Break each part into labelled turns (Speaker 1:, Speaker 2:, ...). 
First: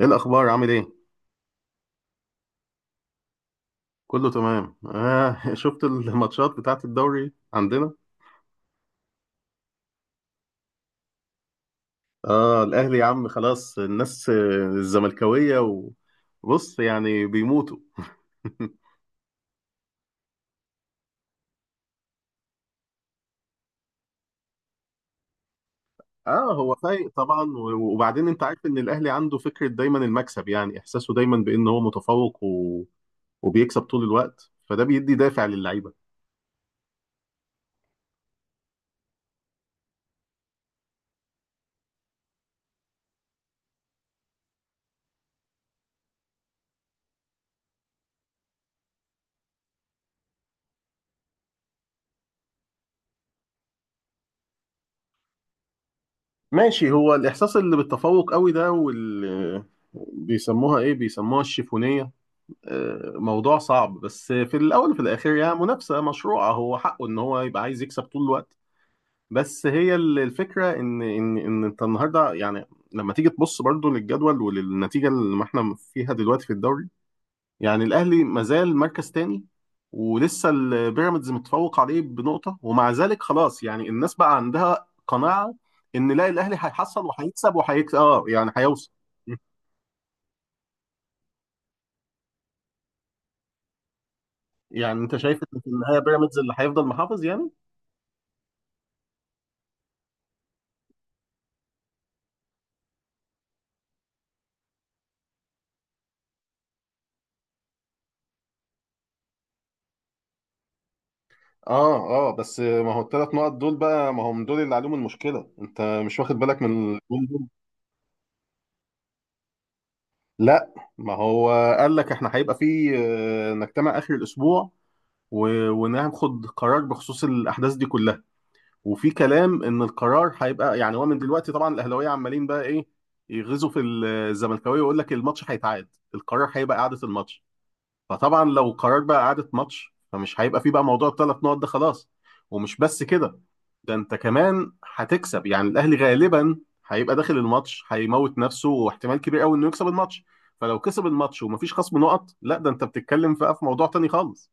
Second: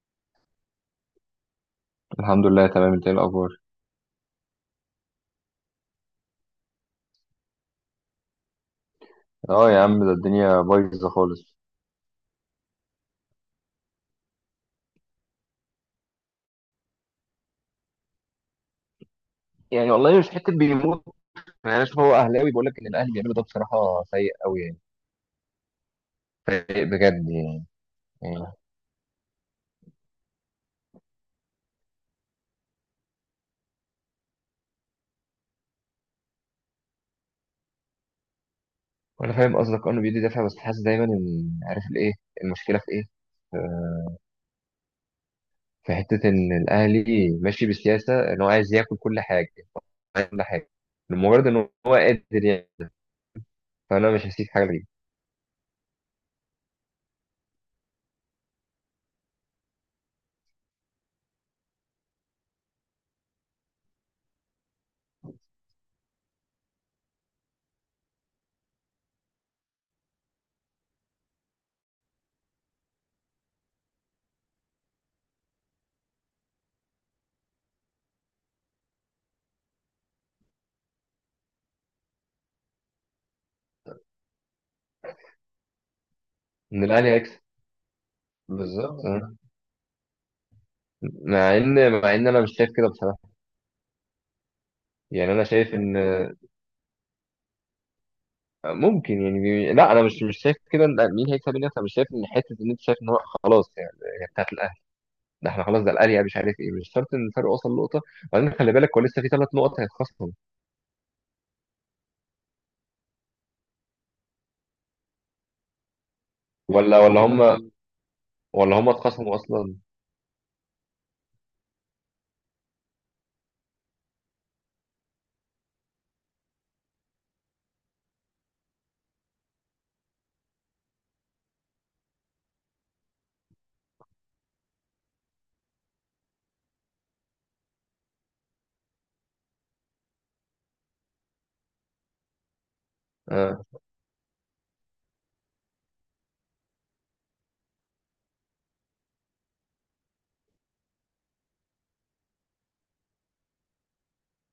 Speaker 1: ايه الاخبار؟ عامل ايه؟
Speaker 2: الحمد لله تمام. انت ايه الاخبار؟
Speaker 1: كله تمام، آه. شفت الماتشات بتاعت الدوري عندنا؟
Speaker 2: اه يا عم، ده الدنيا بايظه خالص.
Speaker 1: اه الاهلي يا عم خلاص الناس، الزملكاويه، وبص يعني بيموتوا.
Speaker 2: يعني والله مش حته بيموت. يعني انا اشوف هو اهلاوي، بيقول لك ان الاهلي بيعملوا ده بصراحه سيء قوي يعني.
Speaker 1: اه هو
Speaker 2: سيء
Speaker 1: فايق
Speaker 2: بجد
Speaker 1: طبعا،
Speaker 2: يعني،
Speaker 1: وبعدين انت
Speaker 2: يعني.
Speaker 1: عارف ان الاهلي عنده فكره دايما المكسب، يعني احساسه دايما بان هو متفوق وبيكسب طول الوقت، فده بيدي دافع للعيبه.
Speaker 2: وانا فاهم قصدك، أه انه بيدي دافع، بس حاسس دايما ان عارف الايه. المشكله في ايه؟ آه، في حته ان الاهلي ماشي بسياسه ان هو عايز ياكل كل حاجه، عايز كل حاجه، لمجرد ان هو قادر يعني. فانا مش هسيب حاجه ليه.
Speaker 1: ماشي، هو الاحساس اللي بالتفوق قوي ده، بيسموها ايه، بيسموها الشيفونيه. موضوع صعب، بس في الاول وفي الاخر يعني منافسه مشروعه، هو حقه ان هو يبقى عايز يكسب طول الوقت. بس هي الفكره ان انت النهارده يعني لما تيجي تبص برضو للجدول وللنتيجه اللي احنا فيها دلوقتي في الدوري، يعني الاهلي مازال مركز تاني، ولسه البيراميدز متفوق عليه بنقطه، ومع ذلك خلاص يعني الناس بقى عندها قناعه ان لا، الاهلي
Speaker 2: ان
Speaker 1: هيحصل
Speaker 2: الاهلي هيكسب،
Speaker 1: وهيكسب وهيكسب، اه يعني هيوصل.
Speaker 2: بالظبط اه. مع ان انا مش شايف كده بصراحه.
Speaker 1: يعني انت
Speaker 2: يعني
Speaker 1: شايف
Speaker 2: انا
Speaker 1: ان في
Speaker 2: شايف ان
Speaker 1: النهايه بيراميدز اللي هيفضل محافظ يعني؟
Speaker 2: ممكن يعني لا، انا مش شايف كده. لا، مين هيكسب مين هيكسب، انا مش شايف ان حته ان انت شايف ان هو خلاص يعني هي بتاعت الاهلي. ده احنا خلاص، ده الاهلي يعني مش عارف ايه، مش شرط ان الفرق وصل نقطه. وبعدين خلي بالك، هو لسه في ثلاث نقط هيتخصموا.
Speaker 1: اه اه، بس ما هو الثلاث نقط دول بقى ما هم دول اللي عليهم المشكله، انت مش واخد بالك من
Speaker 2: ولا ولا
Speaker 1: الجون دول؟
Speaker 2: هم ولا هم اتخصموا اصلا.
Speaker 1: لا، ما هو قال لك احنا هيبقى في نجتمع اخر الاسبوع وناخد قرار بخصوص الاحداث دي كلها. وفي كلام ان القرار هيبقى، يعني هو من دلوقتي طبعا الاهلاويه عمالين بقى ايه، يغزوا في الزملكاويه ويقول لك الماتش هيتعاد، القرار هيبقى اعاده الماتش. فطبعا لو قرار بقى اعاده ماتش، فمش هيبقى في بقى موضوع الثلاث نقط ده خلاص. ومش بس كده،
Speaker 2: اه،
Speaker 1: ده انت كمان هتكسب، يعني الاهلي غالبا هيبقى داخل الماتش هيموت نفسه، واحتمال كبير قوي انه يكسب الماتش. فلو كسب الماتش ومفيش خصم نقط، لا ده انت بتتكلم بقى في موضوع تاني خالص.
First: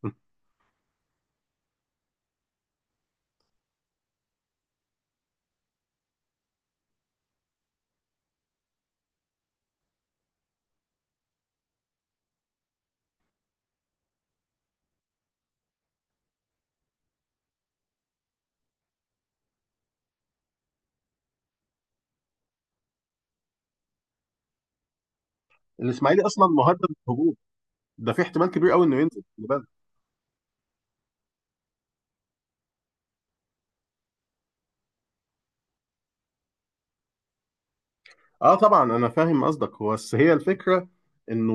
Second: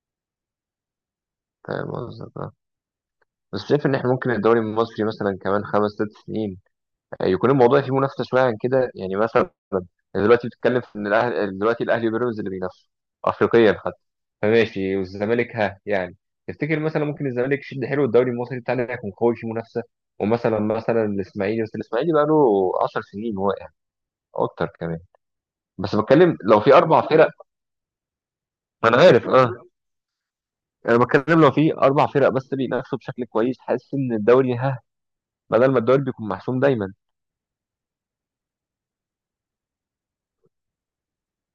Speaker 2: فاهم قصدك اه. بس شايف ان احنا ممكن الدوري المصري مثلا كمان خمس ست سنين يكون الموضوع فيه منافسه شويه عن كده. يعني مثلا دلوقتي بتتكلم في ان الاهلي، دلوقتي الاهلي وبيراميدز اللي بينافسوا، افريقيا حتى. فماشي، والزمالك ها يعني؟ تفتكر مثلا ممكن الزمالك يشد حلو الدوري المصري بتاعنا يكون قوي فيه منافسه؟ ومثلا الاسماعيلي، بس الاسماعيلي بقى له 10 سنين واقع، اكتر كمان. بس
Speaker 1: الاسماعيلي
Speaker 2: بتكلم
Speaker 1: اصلا
Speaker 2: لو في
Speaker 1: مهدد
Speaker 2: اربع فرق.
Speaker 1: بالهبوط، ده في احتمال كبير قوي
Speaker 2: ما
Speaker 1: انه
Speaker 2: انا
Speaker 1: ينزل.
Speaker 2: عارف اه. انا بتكلم لو في اربع فرق بس بينافسوا بشكل كويس، حاسس ان الدوري ها، بدل ما الدوري بيكون محسوم دايما.
Speaker 1: اه طبعا انا فاهم قصدك، هو بس هي الفكره انه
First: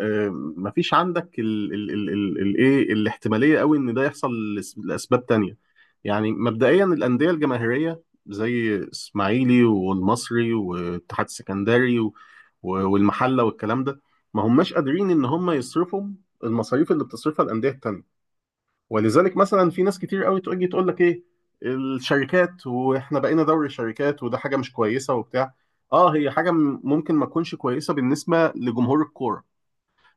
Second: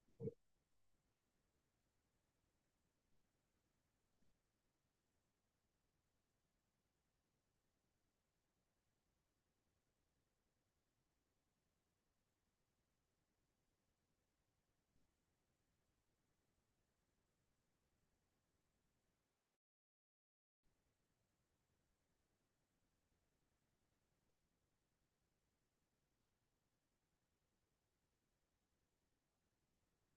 Speaker 1: آه، مفيش عندك ال ال ال ال ال ايه الاحتماليه قوي ان ده يحصل لاسباب تانية. يعني مبدئيا الانديه الجماهيريه زي اسماعيلي والمصري والاتحاد السكندري والمحله والكلام ده، ما هماش قادرين ان هم يصرفوا المصاريف اللي بتصرفها الانديه التانية. ولذلك مثلا في ناس كتير قوي تيجي تقول لك ايه، الشركات، واحنا بقينا دوري الشركات، وده حاجه مش كويسه وبتاع. اه، هي حاجه ممكن ما تكونش كويسه بالنسبه لجمهور الكوره،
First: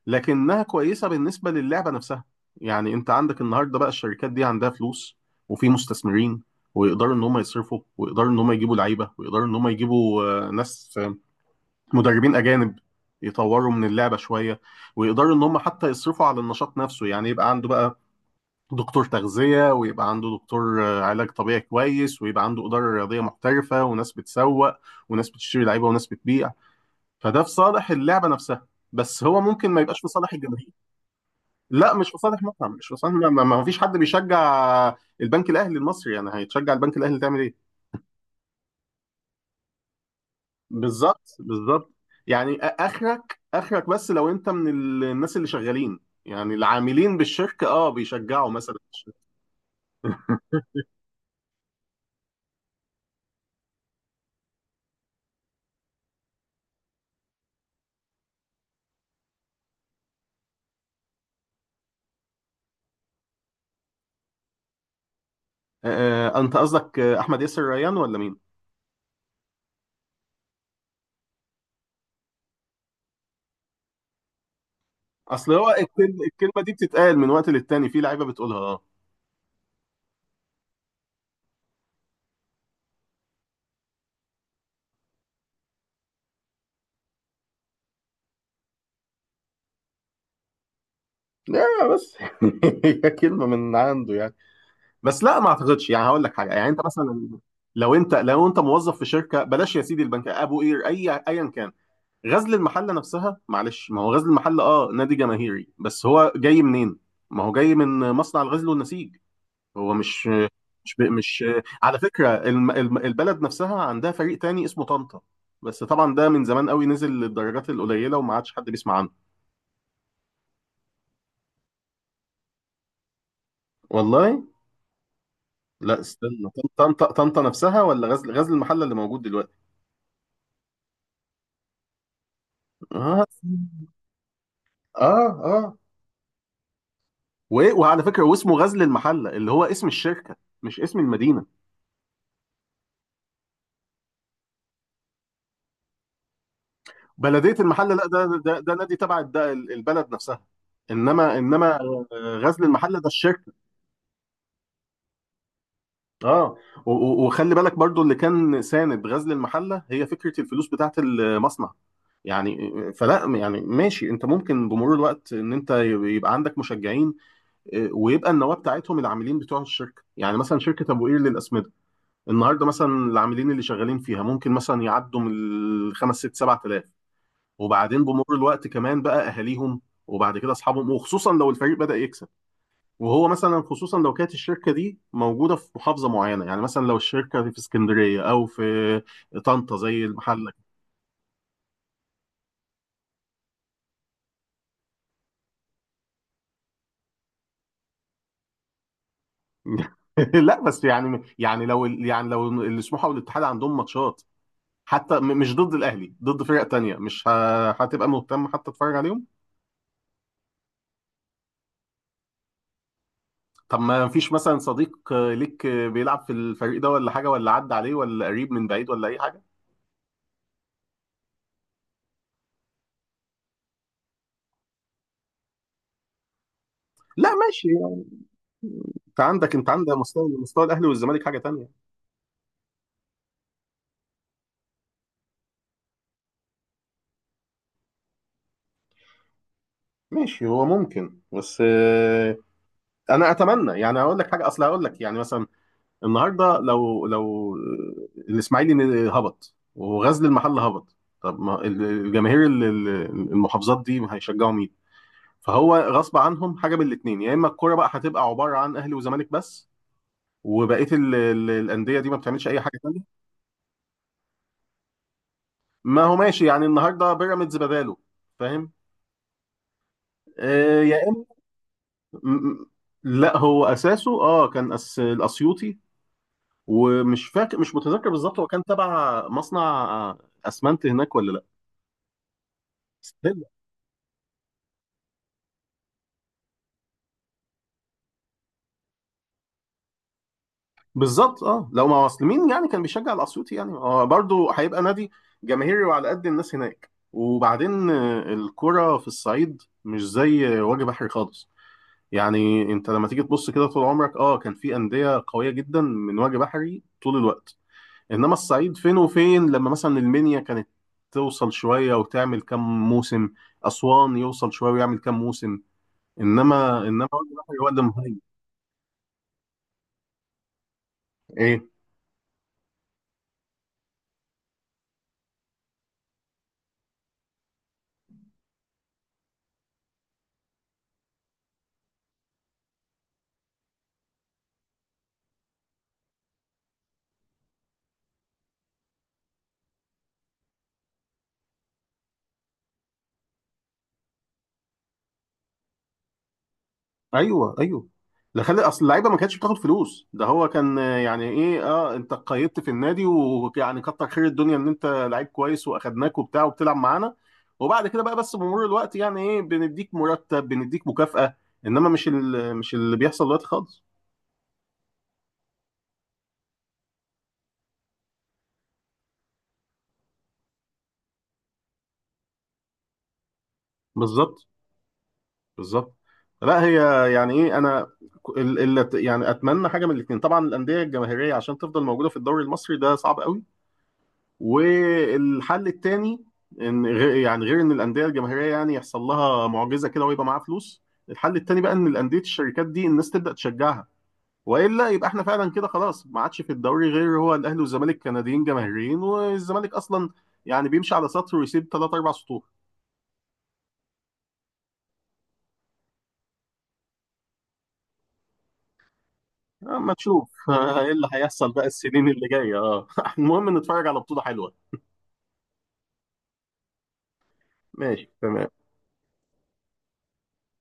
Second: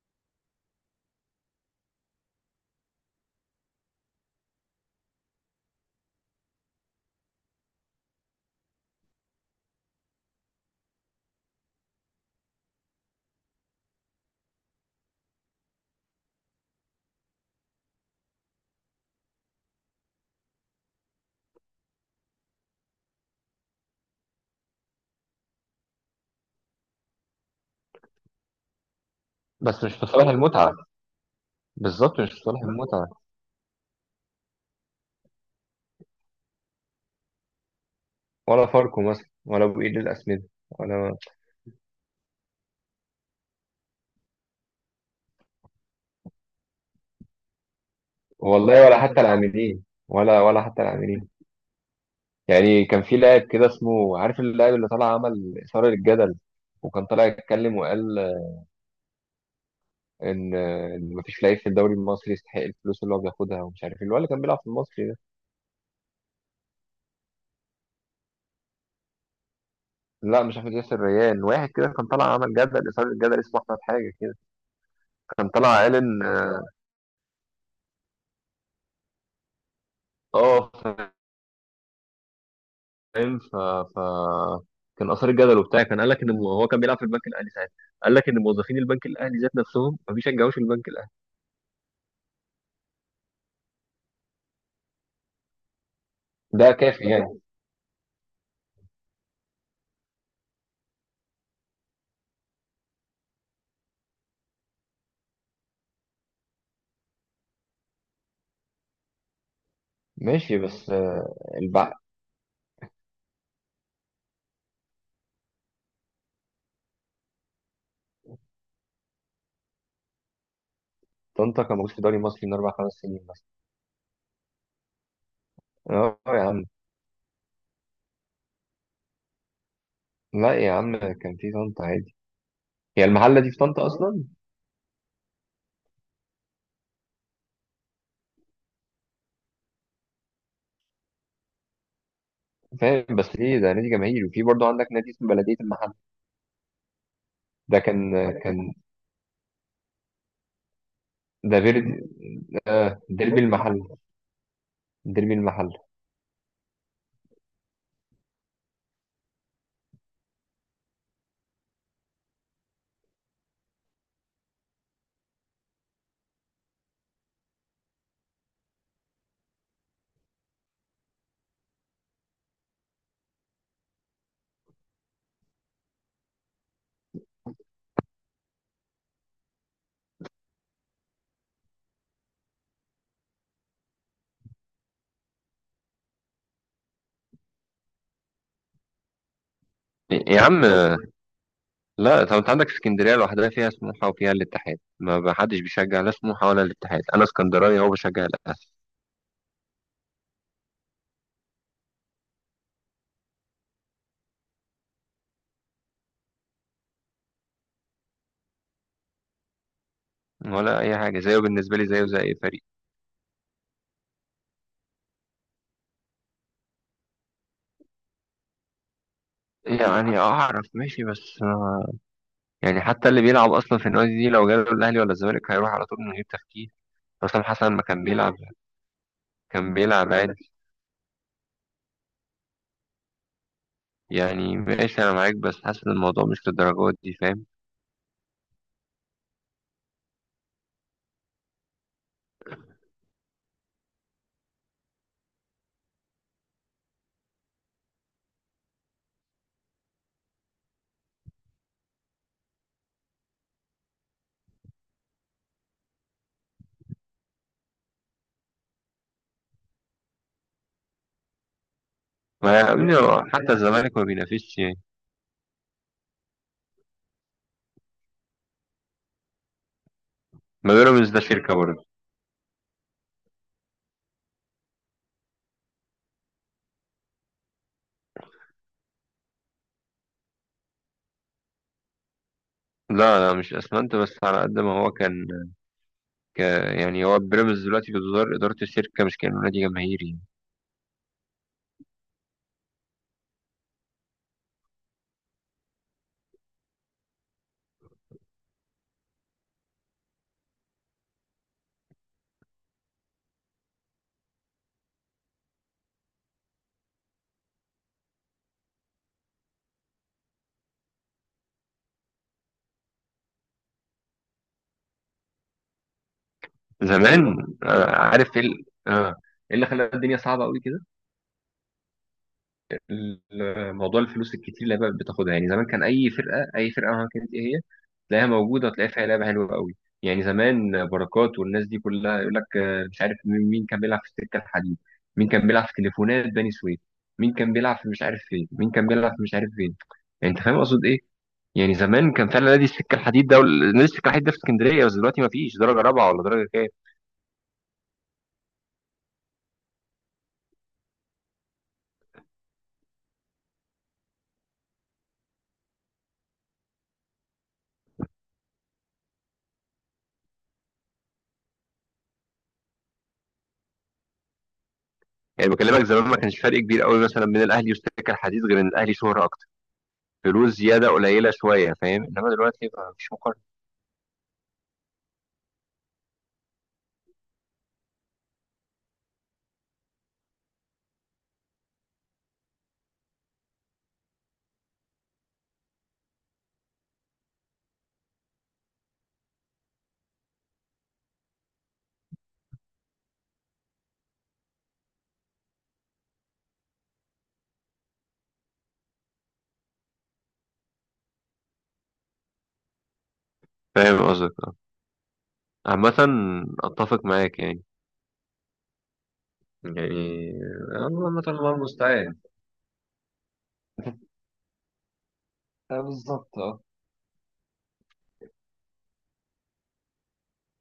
Speaker 1: لكنها كويسه بالنسبه للعبه نفسها. يعني انت عندك النهارده بقى الشركات دي عندها فلوس وفي مستثمرين، ويقدروا ان هم يصرفوا، ويقدروا ان هم يجيبوا لعيبه، ويقدروا ان هم يجيبوا ناس، مدربين اجانب يطوروا من اللعبه شويه، ويقدروا ان هم حتى يصرفوا على النشاط نفسه، يعني يبقى عنده بقى دكتور تغذية، ويبقى عنده دكتور علاج طبيعي كويس، ويبقى عنده إدارة رياضية محترفة، وناس بتسوق، وناس بتشتري لعيبة، وناس بتبيع. فده في صالح اللعبة نفسها، بس هو ممكن ما
Speaker 2: بس مش
Speaker 1: يبقاش
Speaker 2: في
Speaker 1: في
Speaker 2: صالح
Speaker 1: صالح الجماهير.
Speaker 2: المتعه.
Speaker 1: لا، مش في
Speaker 2: بالظبط، مش في
Speaker 1: صالح
Speaker 2: صالح
Speaker 1: مطعم، مش في
Speaker 2: المتعه.
Speaker 1: صالح ما فيش حد بيشجع البنك الأهلي المصري، يعني هيتشجع البنك الأهلي تعمل إيه؟
Speaker 2: ولا فاركو مثلا، ولا ابو ايد الاسمده. ولا.
Speaker 1: بالظبط، بالظبط. يعني آخرك بس لو أنت من الناس اللي شغالين، يعني العاملين بالشركة اه بيشجعوا مثلا.
Speaker 2: والله ولا حتى العاملين، ولا حتى العاملين. يعني كان في لاعب كده، اسمه عارف، اللاعب اللي طلع عمل اثاره للجدل، وكان طالع يتكلم وقال ان إن مفيش لعيب في الدوري المصري يستحق الفلوس اللي هو بياخدها، ومش عارف ايه اللي هو اللي كان بيلعب في المصري ده.
Speaker 1: انت قصدك احمد ياسر ريان ولا مين؟
Speaker 2: لا مش احمد ياسر ريان، واحد كده كان طالع عمل جدل اثاره للجدل، اسمه احمد حاجه كده. كان
Speaker 1: اصل هو
Speaker 2: طالع قال ان،
Speaker 1: الكلمه، الكلمه دي بتتقال من وقت للتاني، في لعيبه بتقولها اه.
Speaker 2: اه فاهم. ف... كان اثار الجدل وبتاع. كان قال لك ان هو كان بيلعب في البنك الاهلي ساعتها. قال لك ان موظفين البنك الاهلي ذات نفسهم ما بيشجعوش البنك الاهلي.
Speaker 1: لا بس هي كلمة من عنده يعني. بس لا، ما اعتقدش. يعني هقول لك حاجه، يعني
Speaker 2: ده
Speaker 1: انت
Speaker 2: كافي
Speaker 1: مثلا
Speaker 2: يعني.
Speaker 1: لو انت موظف في شركه، بلاش يا سيدي البنك ابو قير، اي ايا كان، غزل المحله نفسها، معلش ما هو غزل المحله اه نادي جماهيري، بس هو جاي منين؟ ما هو جاي من مصنع الغزل والنسيج، هو مش
Speaker 2: ماشي بس
Speaker 1: مش مش
Speaker 2: البع.
Speaker 1: على فكرة البلد نفسها عندها فريق تاني اسمه طنطا، بس طبعا ده من زمان قوي نزل للدرجات القليلة وما عادش حد بيسمع عنه.
Speaker 2: طنطا كان موجود في الدوري المصري من أربع خمس سنين مثلا.
Speaker 1: والله، لا
Speaker 2: اه يا
Speaker 1: استنى،
Speaker 2: عم.
Speaker 1: طنطا، طنطا نفسها ولا غزل المحلة اللي موجود دلوقتي؟
Speaker 2: لا يا عم، كان في طنطا عادي. هي
Speaker 1: اه
Speaker 2: المحلة دي في طنطا أصلا.
Speaker 1: اه اه، وعلى فكرة واسمه غزل المحلة اللي هو اسم الشركة، مش اسم المدينة.
Speaker 2: فاهم، بس ليه ده نادي جماهيري، وفي برضه عندك نادي اسمه بلدية المحل؟
Speaker 1: بلدية
Speaker 2: ده
Speaker 1: المحلة، لا
Speaker 2: كان
Speaker 1: ده
Speaker 2: كان
Speaker 1: نادي تبع البلد نفسها،
Speaker 2: ده
Speaker 1: انما
Speaker 2: فيردي.
Speaker 1: غزل المحلة ده
Speaker 2: ديربي
Speaker 1: الشركة.
Speaker 2: المحل، ديربي المحل.
Speaker 1: اه وخلي بالك برضو اللي كان ساند غزل المحله هي فكره الفلوس بتاعه المصنع، يعني فلا يعني ماشي انت ممكن بمرور الوقت ان انت يبقى عندك مشجعين، اه، ويبقى النواه بتاعتهم العاملين بتوع الشركه، يعني مثلا شركه ابو قير للاسمده النهارده مثلا العاملين اللي شغالين فيها ممكن مثلا يعدوا من الخمس ست سبعة آلاف، وبعدين بمرور الوقت كمان بقى اهاليهم، وبعد كده اصحابهم، وخصوصا لو الفريق بدأ يكسب، وهو مثلا خصوصا لو كانت الشركه دي موجوده في محافظه معينه، يعني مثلا لو الشركه في اسكندريه او في طنطا زي
Speaker 2: يا
Speaker 1: المحل.
Speaker 2: عم، لا. طب انت عندك اسكندريه لوحدها فيها سموحه وفيها الاتحاد. ما حدش بيشجع لا سموحه ولا الاتحاد. انا اسكندراني، هو بشجع الاهلي.
Speaker 1: لا بس لو السموحه والاتحاد عندهم ماتشات، حتى مش ضد الاهلي، ضد فرق تانية، مش هتبقى مهتم حتى تتفرج عليهم.
Speaker 2: ولا اي حاجه، زيه بالنسبه لي زيه زي اي فريق.
Speaker 1: طب ما فيش مثلا صديق ليك بيلعب في الفريق ده ولا حاجه، ولا عدى عليه، ولا قريب من بعيد ولا اي حاجه؟
Speaker 2: يعني اعرف ماشي بس يعني حتى اللي بيلعب اصلا في النادي دي لو جاله الاهلي ولا الزمالك هيروح على طول من غير تفكير.
Speaker 1: لا
Speaker 2: حسام
Speaker 1: ماشي،
Speaker 2: حسن ما كان بيلعب،
Speaker 1: انت
Speaker 2: كان
Speaker 1: عندك
Speaker 2: بيلعب عادي.
Speaker 1: مستوى الاهلي والزمالك حاجه تانية.
Speaker 2: يعني ماشي انا معاك، بس حاسس ان الموضوع مش للدرجات دي، فاهم.
Speaker 1: ماشي، هو ممكن بس انا اتمنى، يعني اقول لك حاجه، اصل هقول لك يعني مثلا النهارده، لو الاسماعيلي هبط وغزل المحله هبط، طب ما الجماهير المحافظات دي هيشجعوا مين؟ فهو غصب عنهم، حاجه من الاثنين، يا اما الكوره بقى هتبقى عباره عن اهلي وزمالك بس، وبقيه الانديه دي ما بتعملش
Speaker 2: ما
Speaker 1: اي حاجه ثانيه.
Speaker 2: يعني حتى الزمالك ما بينافسش يعني.
Speaker 1: ما هو ماشي، يعني النهارده بيراميدز بداله، فاهم؟
Speaker 2: ما
Speaker 1: آه، يا
Speaker 2: بيراميدز ده
Speaker 1: اما
Speaker 2: شركه برضه.
Speaker 1: م- م- لا، هو اساسه اه كان أس الاسيوطي، ومش فاكر، مش متذكر بالظبط، هو كان تبع مصنع اسمنت هناك ولا لا،
Speaker 2: لا لا
Speaker 1: ستيل.
Speaker 2: مش اسمنت، بس على قد ما هو كان. ك- يعني هو بيراميدز دلوقتي بتدار إدارة الشركة، مش كأنه نادي جماهيري يعني.
Speaker 1: بالظبط اه، لو ما اصل مين يعني كان بيشجع الاسيوطي، يعني هو برضه هيبقى نادي جماهيري، وعلى قد الناس هناك. وبعدين الكرة في الصعيد مش زي وجه بحري خالص، يعني انت لما تيجي تبص كده طول عمرك اه كان في انديه قويه جدا من وجه بحري طول الوقت، الصعيد فين وفين، لما مثلا المنيا كانت توصل شويه وتعمل كام موسم، اسوان يوصل شويه ويعمل كام موسم، انما وجه
Speaker 2: زمان.
Speaker 1: واحد هو دمهاي.
Speaker 2: عارف ايه ايه اللي خلى الدنيا صعبة قوي كده؟
Speaker 1: ايه؟
Speaker 2: موضوع الفلوس الكتير اللي بقى بتاخدها يعني. زمان كان أي فرقة، أي فرقة، مهما كانت ايه هي، تلاقيها موجودة وتلاقي فيها لعبة حلوة قوي. يعني زمان بركات والناس دي كلها، يقول لك مش عارف مين، مين كان بيلعب في السكة الحديد، مين كان بيلعب في تليفونات بني سويف، مين كان بيلعب في مش عارف فين، مين كان بيلعب في مش عارف فين. يعني انت فاهم اقصد ايه. يعني زمان كان فعلا نادي السكه الحديد ده، نادي السكه الحديد ده في اسكندريه. بس دلوقتي ما فيش درجه رابعه ولا درجه كام.
Speaker 1: ايوه، ايوه. لا، خلي اصل اللعيبه ما كانتش بتاخد فلوس، ده هو كان يعني ايه اه، انت قيدت في النادي، ويعني كتر خير الدنيا ان انت لعيب كويس، واخدناك وبتاع وبتلعب معانا، وبعد كده بقى بس بمرور الوقت يعني ايه بنديك مرتب، بنديك مكافأة، انما مش اللي بيحصل دلوقتي خالص.
Speaker 2: يعني بكلمك زمان ما كانش فرق كبير قوي مثلا بين الاهلي والسكه الحديد، غير ان الاهلي شهره اكتر، فلوس زياده قليله شويه، فاهم. انما دلوقتي ما فيش مقارنه.
Speaker 1: بالظبط، بالظبط. لا هي، يعني ايه، انا يعني اتمنى حاجه من الاثنين، طبعا الانديه الجماهيريه عشان تفضل موجوده في الدوري المصري ده صعب قوي، والحل الثاني ان غير، يعني غير ان الانديه الجماهيريه يعني يحصل لها معجزه كده ويبقى معاها فلوس، الحل الثاني بقى ان الانديه الشركات دي الناس تبدا تشجعها، والا يبقى احنا فعلا كده خلاص ما عادش في الدوري غير هو الاهلي والزمالك كنديين جماهيريين. والزمالك اصلا يعني بيمشي على سطر ويسيب ثلاث اربع سطور.
Speaker 2: فاهم قصدك اه. عامه، اتفق معاك يعني،
Speaker 1: اما نشوف
Speaker 2: يعني.
Speaker 1: ايه اللي
Speaker 2: الله، مثلا الله
Speaker 1: هيحصل بقى السنين
Speaker 2: المستعان.
Speaker 1: اللي جايه، اه المهم نتفرج على بطوله حلوه.
Speaker 2: بالظبط.
Speaker 1: ماشي، تمام.